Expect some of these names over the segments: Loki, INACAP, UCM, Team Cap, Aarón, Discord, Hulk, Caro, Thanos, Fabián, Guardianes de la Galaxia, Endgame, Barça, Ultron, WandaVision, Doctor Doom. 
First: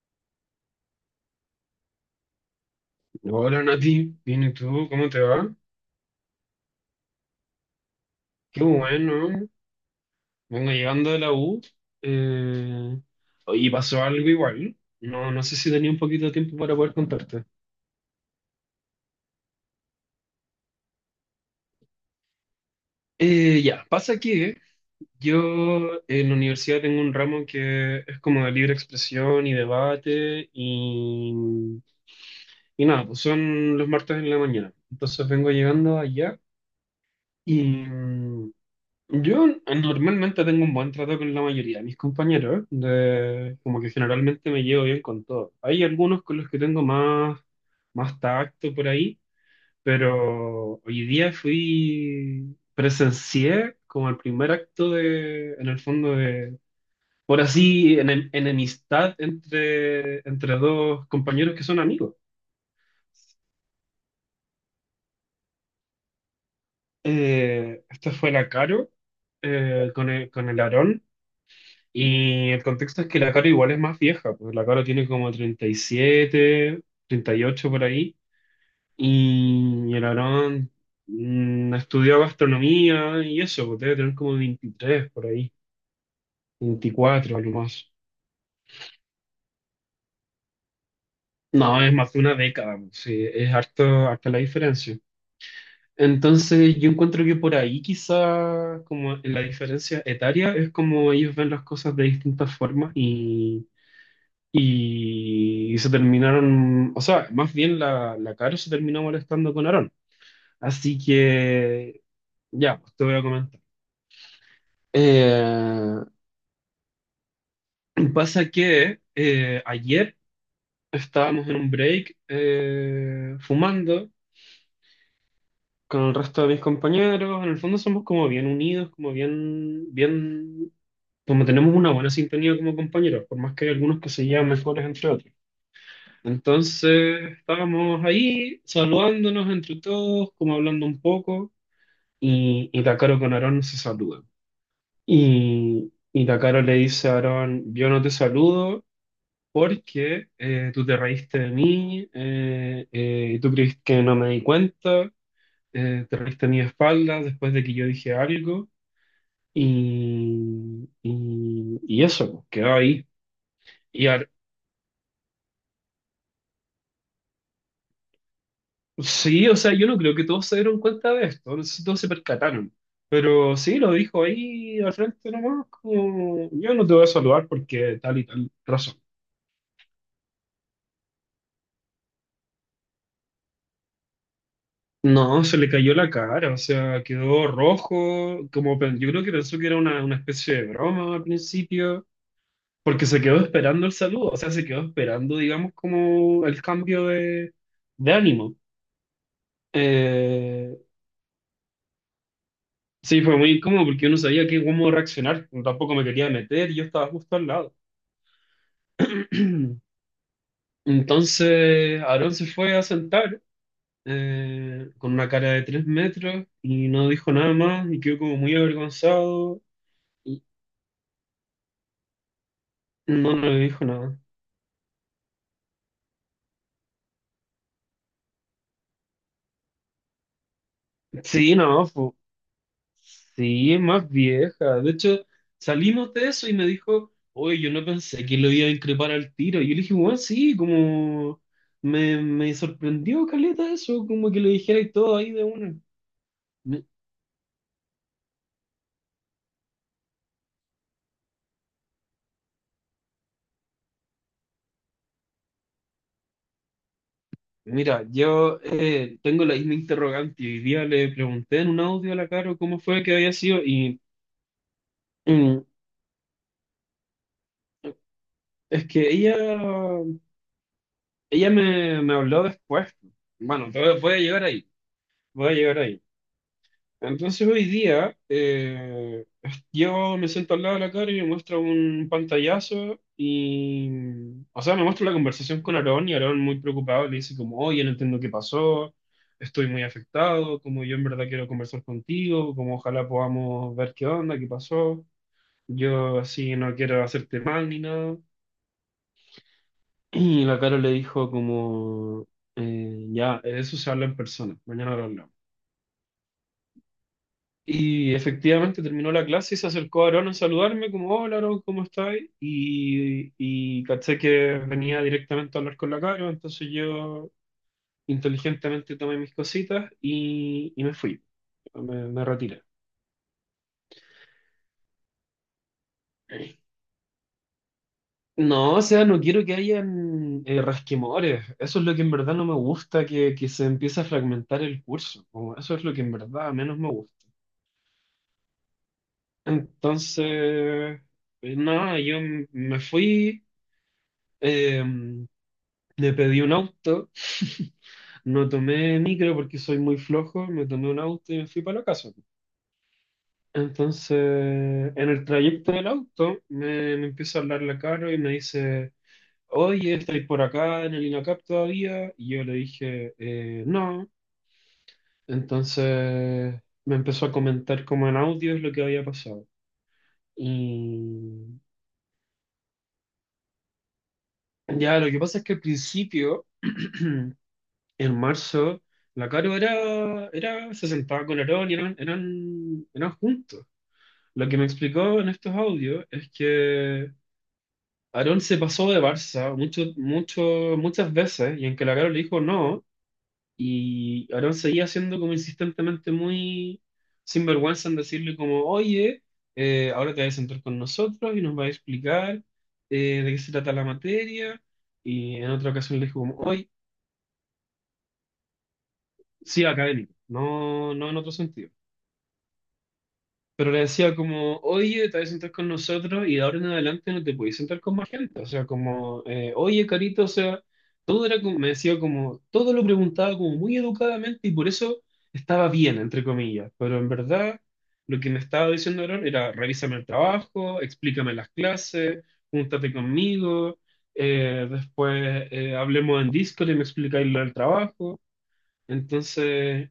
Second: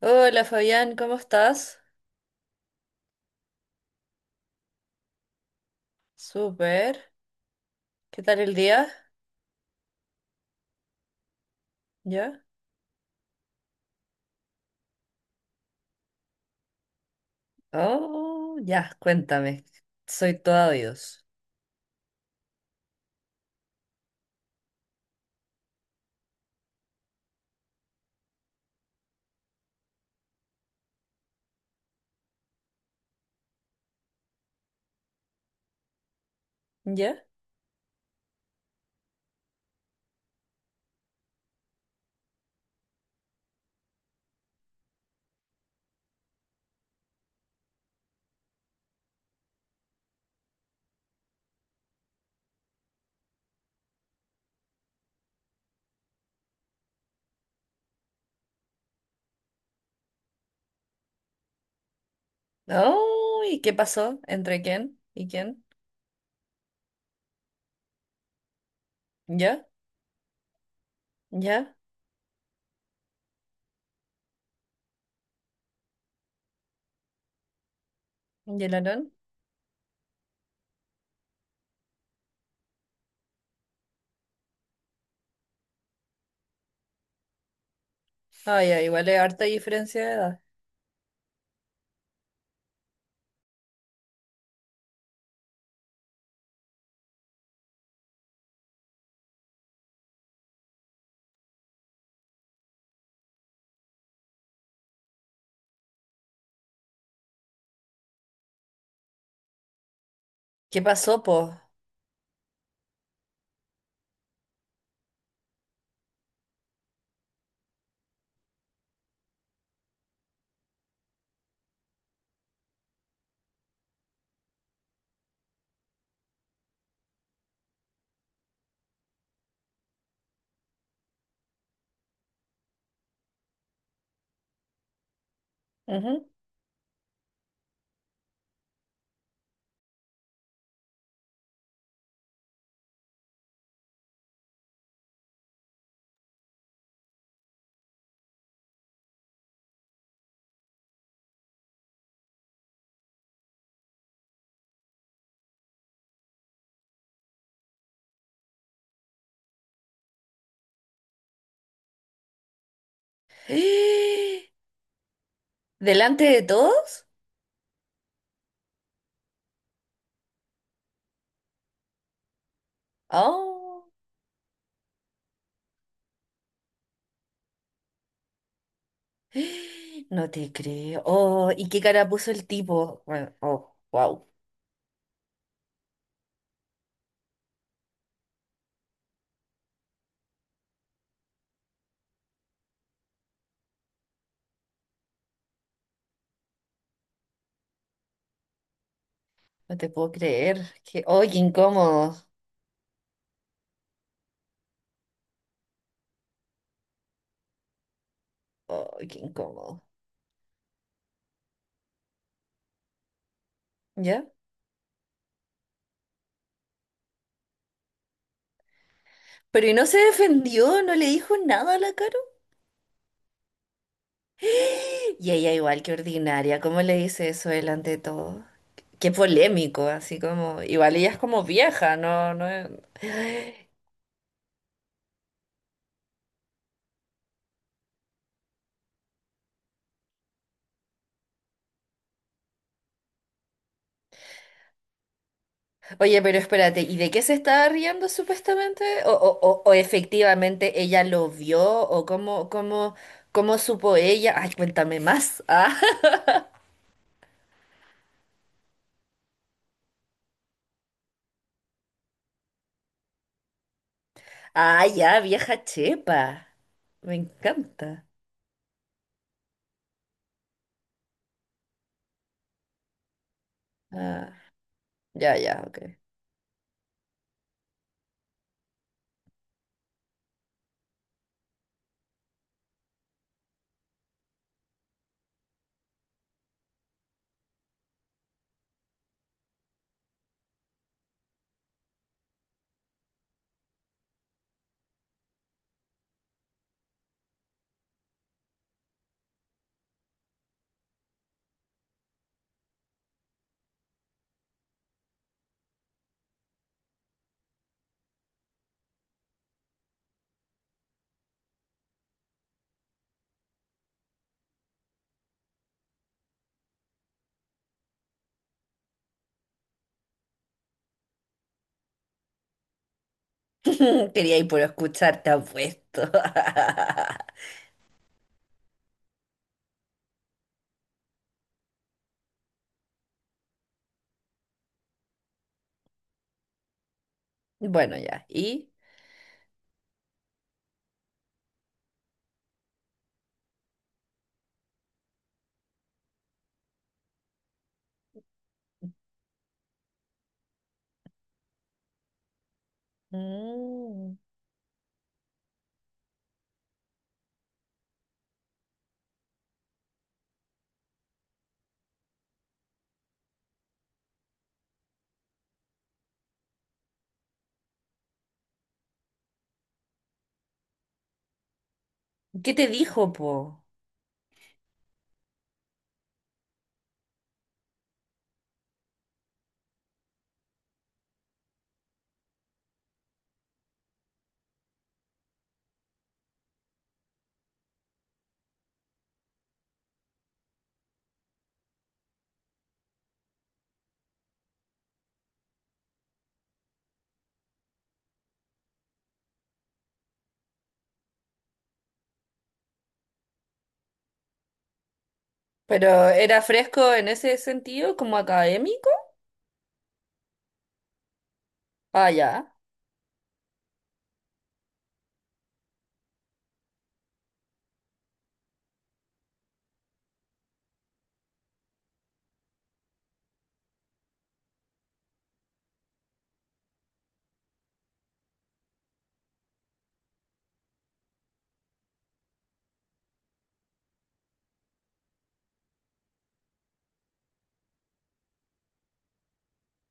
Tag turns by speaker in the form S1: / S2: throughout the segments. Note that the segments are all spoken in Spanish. S1: Hola Fabián, ¿cómo estás?
S2: Hola Nati, bien, ¿y tú? ¿Cómo te va?
S1: Súper. ¿Qué tal el
S2: Qué
S1: día?
S2: bueno, vengo llegando de la U.
S1: ¿Ya?
S2: Eh, oye, pasó algo igual. No, no sé si tenía un poquito de tiempo para poder contarte.
S1: Oh, ya, cuéntame. Soy todo oídos.
S2: Ya, pasa que yo en la universidad tengo un ramo que es como de libre expresión y debate y nada, pues son los martes en la mañana. Entonces vengo llegando allá
S1: ¿Ya?
S2: y, yo normalmente tengo un buen trato con la mayoría de mis compañeros, de, como que generalmente me llevo bien con todos. Hay algunos con los que tengo más tacto por ahí, pero hoy día fui, presencié como el primer acto de, en el fondo de, por así, enemistad entre dos compañeros que son amigos.
S1: Oh, ¿y qué pasó? ¿Entre quién y quién?
S2: Esta fue la Caro,
S1: ¿Ya?
S2: con el Aarón.
S1: ¿Ya?
S2: Y el contexto es que la Caro igual es más vieja, pues la Caro tiene como 37 38 por ahí,
S1: ¿Y el Aarón?
S2: y el Aarón, estudió gastronomía y eso, pues debe tener como 23 por ahí, 24 algo más.
S1: Ah, ya, igual es harta diferencia de edad.
S2: No, es más de una década, pues, sí, es harto, harta la diferencia. Entonces yo encuentro que por ahí quizá como en la diferencia etaria es como ellos ven las cosas de distintas formas y se terminaron, o sea, más bien la Caro se terminó molestando con Aarón.
S1: ¿Qué
S2: Así
S1: pasó, po?
S2: que, ya, pues te voy a comentar. Eh, pasa que ayer estábamos en un break, fumando con el resto de mis compañeros. En el fondo somos como bien unidos, como bien, bien, como tenemos una buena sintonía como compañeros, por más que hay algunos que se llevan mejores entre otros.
S1: Ujú.
S2: Entonces estábamos ahí saludándonos entre todos, como hablando un poco, y Takaro con Aarón se saludan. Y Takaro le dice a Aarón, yo no te saludo porque tú te reíste de mí, tú creíste que no me di cuenta, te reíste de mi espalda después de que yo dije algo, y eso, pues, quedó ahí. Y, Aar-
S1: ¡Eh! ¿Delante de todos?
S2: Sí, o sea, yo no creo que todos se dieron cuenta de esto, no sé si todos se percataron, pero sí,
S1: Oh,
S2: lo dijo ahí al frente nomás, como, yo no te voy a saludar porque tal y tal razón.
S1: ¡eh! No te creo. Oh, ¿y qué cara puso el tipo? Bueno, oh, wow.
S2: No, se le cayó la cara, o sea, quedó rojo, como yo creo que pensó que era una especie de broma al principio, porque se quedó esperando el saludo, o sea, se quedó esperando, digamos, como el cambio de ánimo.
S1: No te puedo creer.
S2: Eh,
S1: Que, ¡ay, qué incómodo!
S2: sí, fue muy incómodo porque yo no sabía qué, cómo reaccionar, tampoco me quería meter, y yo estaba justo al lado.
S1: ¡Ay, qué incómodo!
S2: Entonces Aarón se fue a sentar,
S1: ¿Ya?
S2: con una cara de tres metros y no dijo nada más y quedó como muy avergonzado
S1: Pero ¿y no se
S2: y
S1: defendió? ¿No le dijo nada a la Caro?
S2: no le dijo nada.
S1: Y ella igual que ordinaria, ¿cómo le dice eso delante de todo? Qué polémico, así como... Igual ella es como
S2: Sí, no,
S1: vieja, no, no... es-
S2: sí, es más vieja. De hecho, salimos de eso y me dijo, oye, yo no pensé que lo iba a increpar al tiro. Y yo le dije, bueno, sí, como me sorprendió, caleta, eso, como que le dijera y todo ahí de una.
S1: Oye, pero espérate, ¿y de qué se estaba riendo supuestamente? ¿O, o efectivamente ella lo vio? ¿O cómo, cómo, cómo supo ella? Ay, cuéntame más. Ah,
S2: Mira, yo, tengo la misma interrogante y hoy día le pregunté en un audio a la Caro cómo fue que había sido y,
S1: Ah, ya, vieja
S2: mm,
S1: chepa. Me encanta.
S2: es que ella, ella me habló después. Bueno, voy a
S1: Ah,
S2: llegar ahí,
S1: ya,
S2: voy a
S1: ya,
S2: llegar
S1: ok.
S2: ahí. Entonces hoy día, yo me siento al lado de la cara y me muestra un pantallazo y, o sea, me muestra la conversación con Aarón, y Aarón muy preocupado le dice como, oye, no entiendo qué pasó, estoy muy afectado, como yo en verdad quiero conversar contigo, como ojalá podamos ver qué onda, qué pasó, yo así no quiero hacerte mal ni nada. Y la cara le dijo como, ya, de eso se habla en persona, mañana lo hablamos. Y efectivamente terminó la clase y se acercó Aarón a saludarme, como, hola Aarón, ¿cómo estás? Y caché que venía directamente a hablar con la Caro, entonces yo inteligentemente tomé mis cositas y me fui, me retiré.
S1: Quería ir por escuchar, te apuesto.
S2: No, o sea, no quiero que hayan, rasquemores. Eso es lo que en verdad no me gusta, que se empiece a fragmentar el curso. Como eso es lo que en verdad menos me gusta.
S1: Bueno, ya. ¿Y?
S2: Entonces, nada, yo me fui, eh, le pedí un auto, no tomé micro porque soy muy flojo, me tomé un auto y me fui para la casa. Entonces,
S1: Mm.
S2: en el trayecto del auto, me empieza a hablar la Caro y me dice, oye, ¿estáis por acá en el INACAP todavía? Y yo le dije: No". Entonces me empezó a comentar como en audio lo que había pasado. Y
S1: ¿Qué te dijo, po?
S2: ya, lo que pasa es que al principio... en marzo, la Caro era, se sentaba con Aarón y eran juntos. Lo que me explicó en estos audios es que Aarón se pasó de Barça mucho, mucho, muchas veces y en que la Caro le dijo no, y Aarón seguía siendo como insistentemente muy sinvergüenza en decirle como, oye, ahora te vas a sentar con nosotros y nos va a explicar, de qué se trata la materia. Y en otra ocasión le
S1: ¿Pero
S2: dijo como,
S1: era
S2: oye,
S1: fresco en ese sentido, como académico?
S2: sí, académico, no, no en otro sentido.
S1: Ah, ya.
S2: Pero le decía como, oye, te vas a sentar con nosotros y de ahora en adelante no te podéis sentar con más gente. O sea, como, oye, Carito, o sea, todo era como, me decía como, todo lo preguntaba como muy educadamente y por eso estaba bien, entre comillas. Pero en verdad, lo que me estaba diciendo Aaron era, revísame el trabajo, explícame las clases, júntate conmigo, después, hablemos en Discord y me explicáis lo del trabajo. Entonces,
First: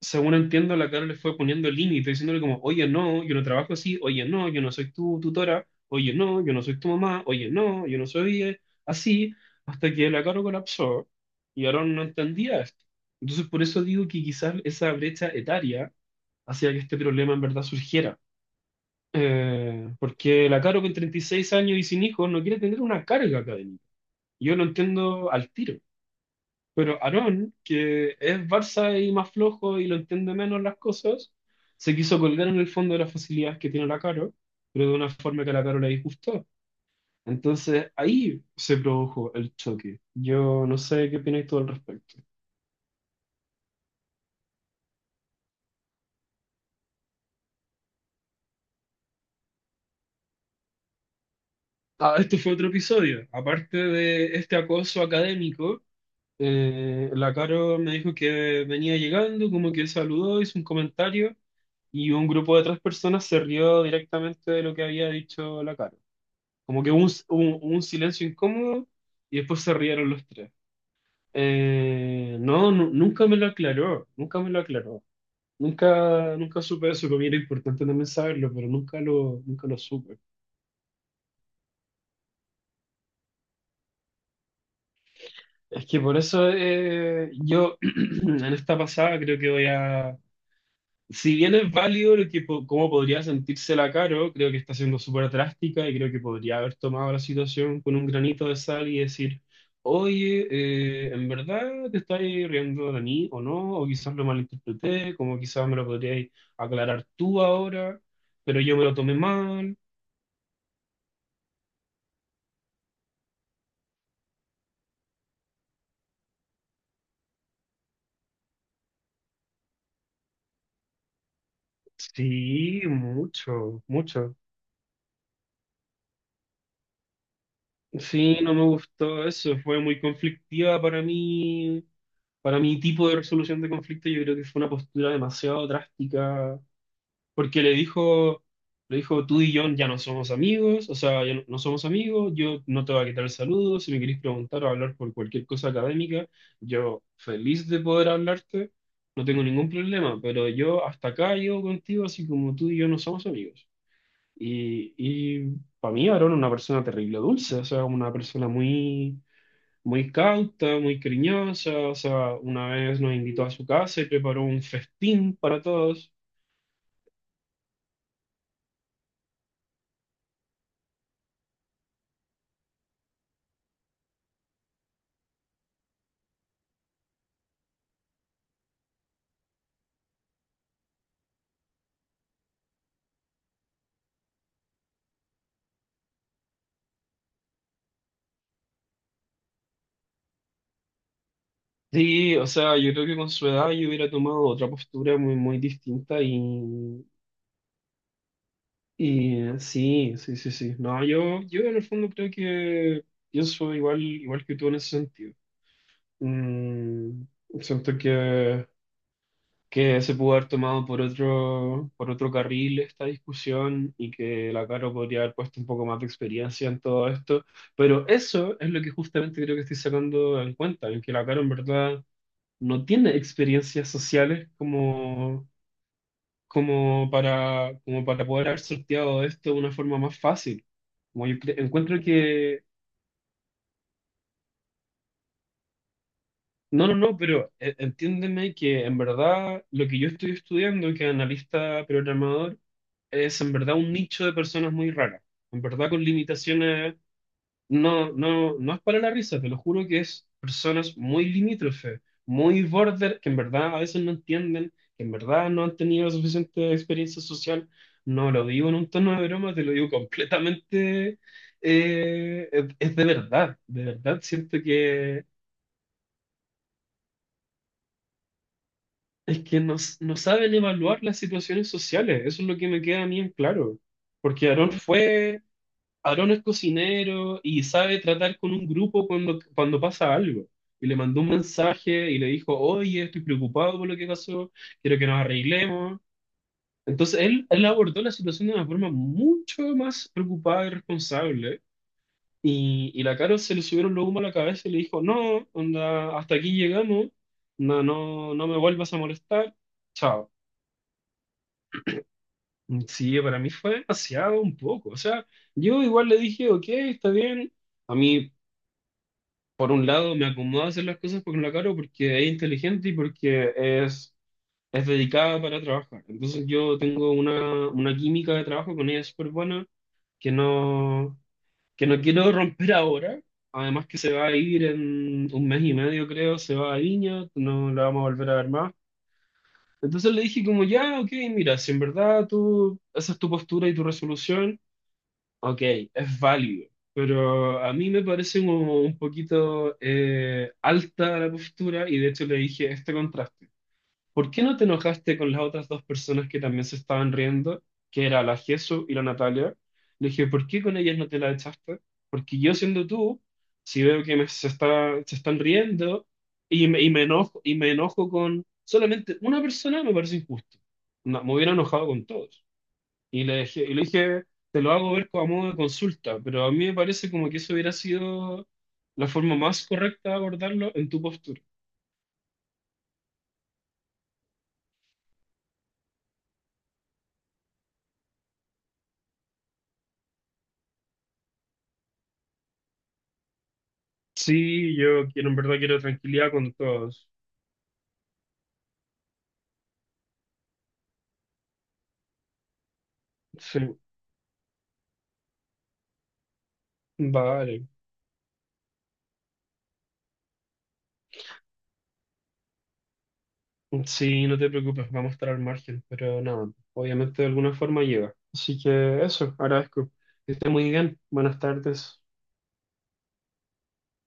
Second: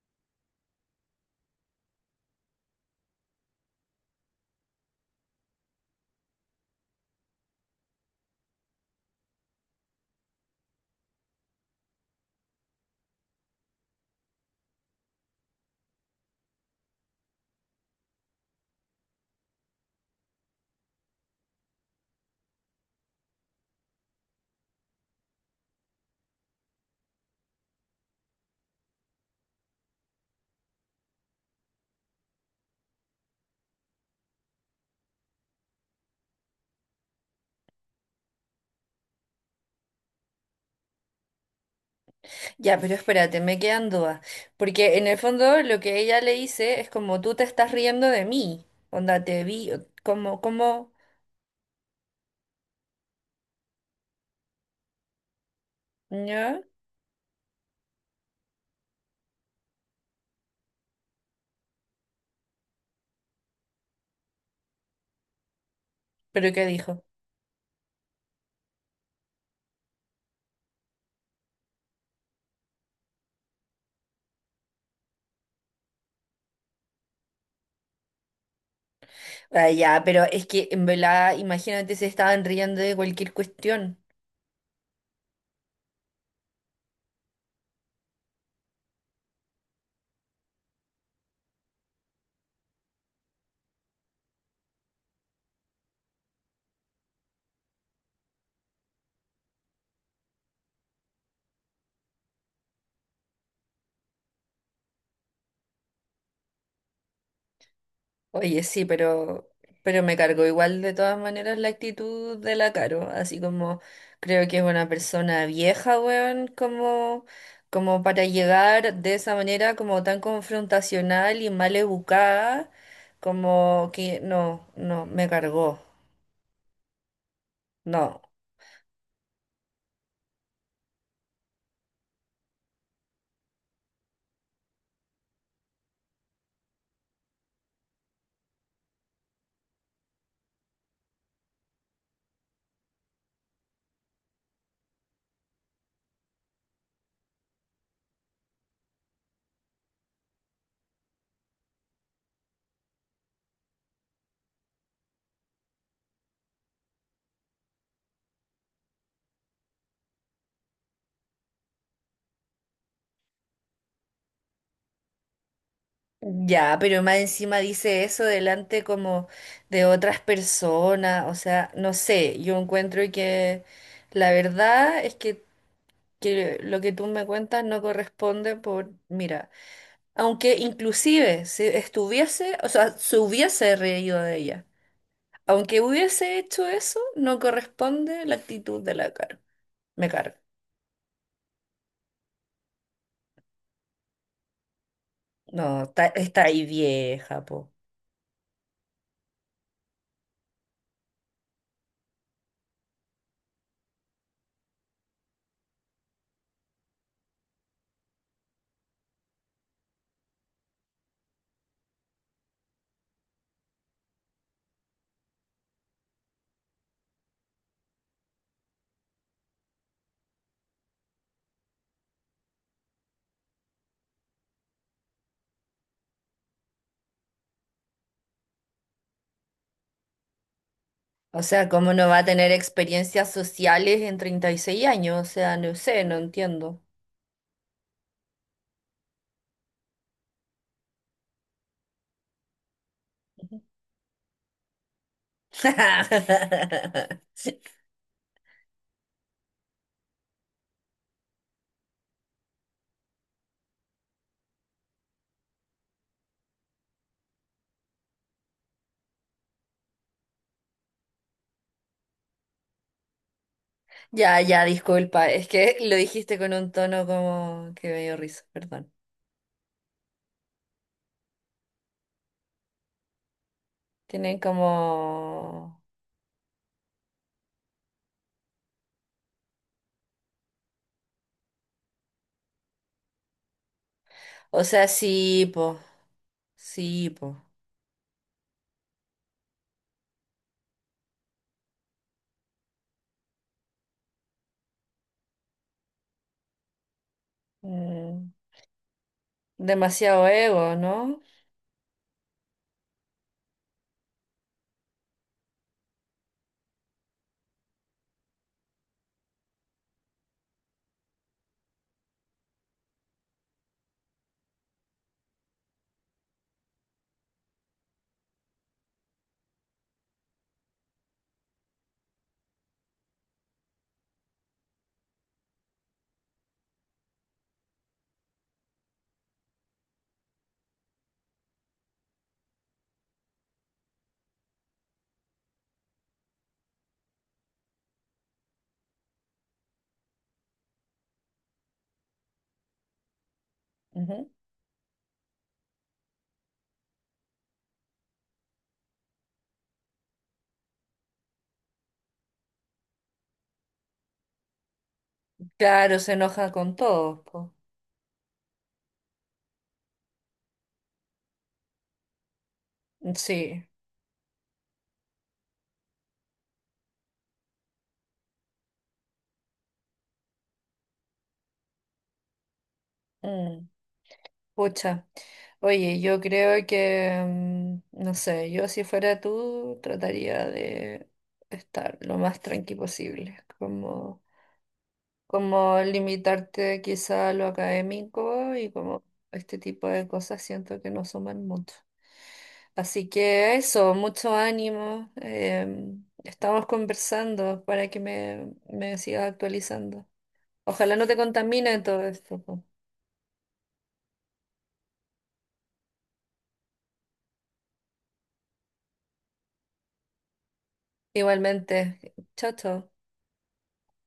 S2: según entiendo, la Carol le fue poniendo límite, diciéndole como, oye, no, yo no trabajo así, oye, no, yo no soy tu tutora, oye, no, yo no soy tu mamá, oye, no, yo no soy, así, hasta que la Carol colapsó y Aaron no entendía esto. Entonces, por eso digo que quizás esa brecha etaria hacía que este problema en verdad surgiera. Porque la Caro con 36 años y sin hijos no quiere tener una carga académica. Yo lo entiendo al tiro. Pero Aarón, que es Barça y más flojo y lo entiende menos las cosas, se quiso colgar en el fondo de las facilidades que tiene la Caro, pero de una forma que a la Caro le disgustó. Entonces ahí se produjo el choque. Yo no sé qué opináis todo al respecto.
S1: Ya, pero espérate, me quedan dudas. Porque en el fondo lo que ella le dice es como tú te estás riendo de mí. Onda, te vi, como,
S2: Ah, este fue otro episodio. Aparte de este acoso académico,
S1: ¿ya?
S2: la Caro me dijo que venía llegando, como que saludó, hizo un comentario y un grupo de tres personas se rió directamente de lo que había dicho la Caro.
S1: ¿Pero qué
S2: Como que hubo
S1: dijo?
S2: un, hubo un silencio incómodo y después se rieron los tres. No, nunca me lo aclaró, nunca me lo aclaró. Nunca, nunca supe eso, como era importante también saberlo, pero nunca lo, nunca
S1: Ah,
S2: lo
S1: ya,
S2: supe.
S1: pero es que en verdad, imagínate se estaban riendo de cualquier cuestión.
S2: Es que por eso, yo en esta pasada creo que voy a, si bien es válido lo que, cómo podría sentírsela Caro, creo que está siendo súper drástica y creo que podría haber tomado la situación con un granito de sal y decir, oye, ¿en verdad te estás riendo de mí o no? O quizás lo malinterpreté, como quizás me lo podrías aclarar tú ahora, pero
S1: Oye,
S2: yo me
S1: sí,
S2: lo tomé mal.
S1: pero me cargó igual de todas maneras la actitud de la Caro. Así como creo que es una persona vieja, weón, como, como para llegar de esa manera como tan confrontacional y mal educada,
S2: Sí, mucho,
S1: como que
S2: mucho.
S1: no, no, me cargó. No.
S2: Sí, no me gustó eso, fue muy conflictiva para mí. Para mi tipo de resolución de conflicto, yo creo que fue una postura demasiado drástica porque le dijo, tú y yo ya no somos amigos, o sea, ya no, no somos amigos, yo no te voy a quitar el saludo, si me querés preguntar o hablar por cualquier cosa académica, yo feliz de poder hablarte, no tengo ningún problema, pero yo hasta acá llego contigo, así como tú y yo no somos amigos. Y para mí Aaron es una persona terrible dulce, o sea, una persona muy, muy cauta, muy cariñosa, o sea, una vez nos invitó a su casa y preparó un festín para todos.
S1: Ya, pero más encima dice eso delante como de otras personas, o sea, no sé, yo encuentro que la verdad es que lo que tú me cuentas no corresponde por, mira, aunque inclusive si estuviese, o sea, se hubiese reído de ella, aunque hubiese hecho eso, no corresponde la actitud de la cara, me cargo.
S2: Sí, o sea, yo creo que con su edad yo hubiera tomado otra postura muy, muy
S1: No, está,
S2: distinta y,
S1: está ahí vieja, po.
S2: y sí, sí, sí, sí. No, yo, en el fondo creo que pienso igual que tú en ese sentido. Mm, siento que se pudo haber tomado por otro carril esta discusión y que la Caro podría haber puesto un poco más de experiencia en todo esto, pero eso es lo que justamente creo que estoy sacando en cuenta, en que la Caro en verdad... no tiene experiencias sociales como, como para poder haber sorteado esto de una forma más fácil. Como yo
S1: O sea, ¿cómo
S2: encuentro
S1: no va a tener
S2: que,
S1: experiencias sociales en 36 años? O sea, no sé, no entiendo.
S2: no, no, no, pero, entiéndeme que en verdad lo que yo estoy estudiando, que analista programador, es en verdad un nicho de personas muy raras, en verdad con limitaciones. No, no, no es para la risa, te lo juro que es personas muy limítrofe, muy border, que en verdad a veces no entienden, que en verdad no han tenido suficiente experiencia social. No lo digo en un tono de broma, te lo digo completamente. Es, de verdad
S1: Ya,
S2: siento
S1: ya,
S2: que
S1: disculpa, es que lo dijiste con un tono como que me dio risa, perdón.
S2: es que no, no saben evaluar las situaciones sociales. Eso es lo que me queda a mí en claro.
S1: Tienen
S2: Porque
S1: como...
S2: Aarón es cocinero y sabe tratar con un grupo cuando pasa algo. Y le mandó un mensaje y le dijo, oye, estoy preocupado por lo que pasó,
S1: O sea,
S2: quiero que nos
S1: sí, po,
S2: arreglemos.
S1: sí,
S2: Entonces
S1: po.
S2: él abordó la situación de una forma mucho más preocupada y responsable. Y la Caro se le subieron los humos a la cabeza y le dijo, no, onda, hasta aquí llegamos, no,
S1: Mm.
S2: no, no me vuelvas a molestar,
S1: Demasiado
S2: chao.
S1: ego, ¿no?
S2: Sí, para mí fue demasiado un poco. O sea, yo igual le dije, ok, está bien. A mí por un lado me acomoda hacer las cosas con la Caro porque es inteligente y porque es dedicada para trabajar. Entonces yo tengo una química de trabajo con ella súper buena que no, que no quiero romper ahora. Además que se va a ir en un mes y medio, creo, se va a Viña, no la vamos a volver a ver más. Entonces le dije como, ya, ok, mira, si en verdad tú, esa es tu postura y tu resolución, ok, es válido, pero a mí me parece como un poquito, alta la postura y de hecho le dije este contraste.
S1: Ujú.
S2: ¿Por qué no te enojaste con las otras dos personas que también se estaban riendo, que era la Jesu y la Natalia? Le dije, ¿por qué con ellas no te la echaste? Porque yo siendo tú, si veo que me, se están
S1: Claro,
S2: riendo
S1: se enoja
S2: y
S1: con
S2: me, y me
S1: todos,
S2: enojo,
S1: po.
S2: y me enojo con solamente una persona, me parece injusto. No, me hubiera enojado con todos. Y le dejé,
S1: Sí.
S2: y le dije, te lo hago ver como a modo de consulta, pero a mí me parece como que eso hubiera sido la forma más correcta de abordarlo en tu postura.
S1: Mm. Pucha, oye, yo creo que, mm, no sé, yo si fuera tú trataría de estar lo más tranqui posible, como,
S2: Sí, yo quiero, en verdad quiero
S1: como
S2: tranquilidad con
S1: limitarte
S2: todos.
S1: quizá a lo académico y como este tipo de cosas siento que no suman mucho. Así que
S2: Sí,
S1: eso, mucho ánimo, em, estamos conversando
S2: vale.
S1: para que me sigas actualizando. Ojalá no te contamine todo esto. Po.
S2: Sí, no te preocupes, vamos a estar al margen, pero nada, obviamente de alguna forma llega. Así que eso, agradezco. Que esté muy bien. Buenas
S1: Igualmente,
S2: tardes.
S1: chao, chao.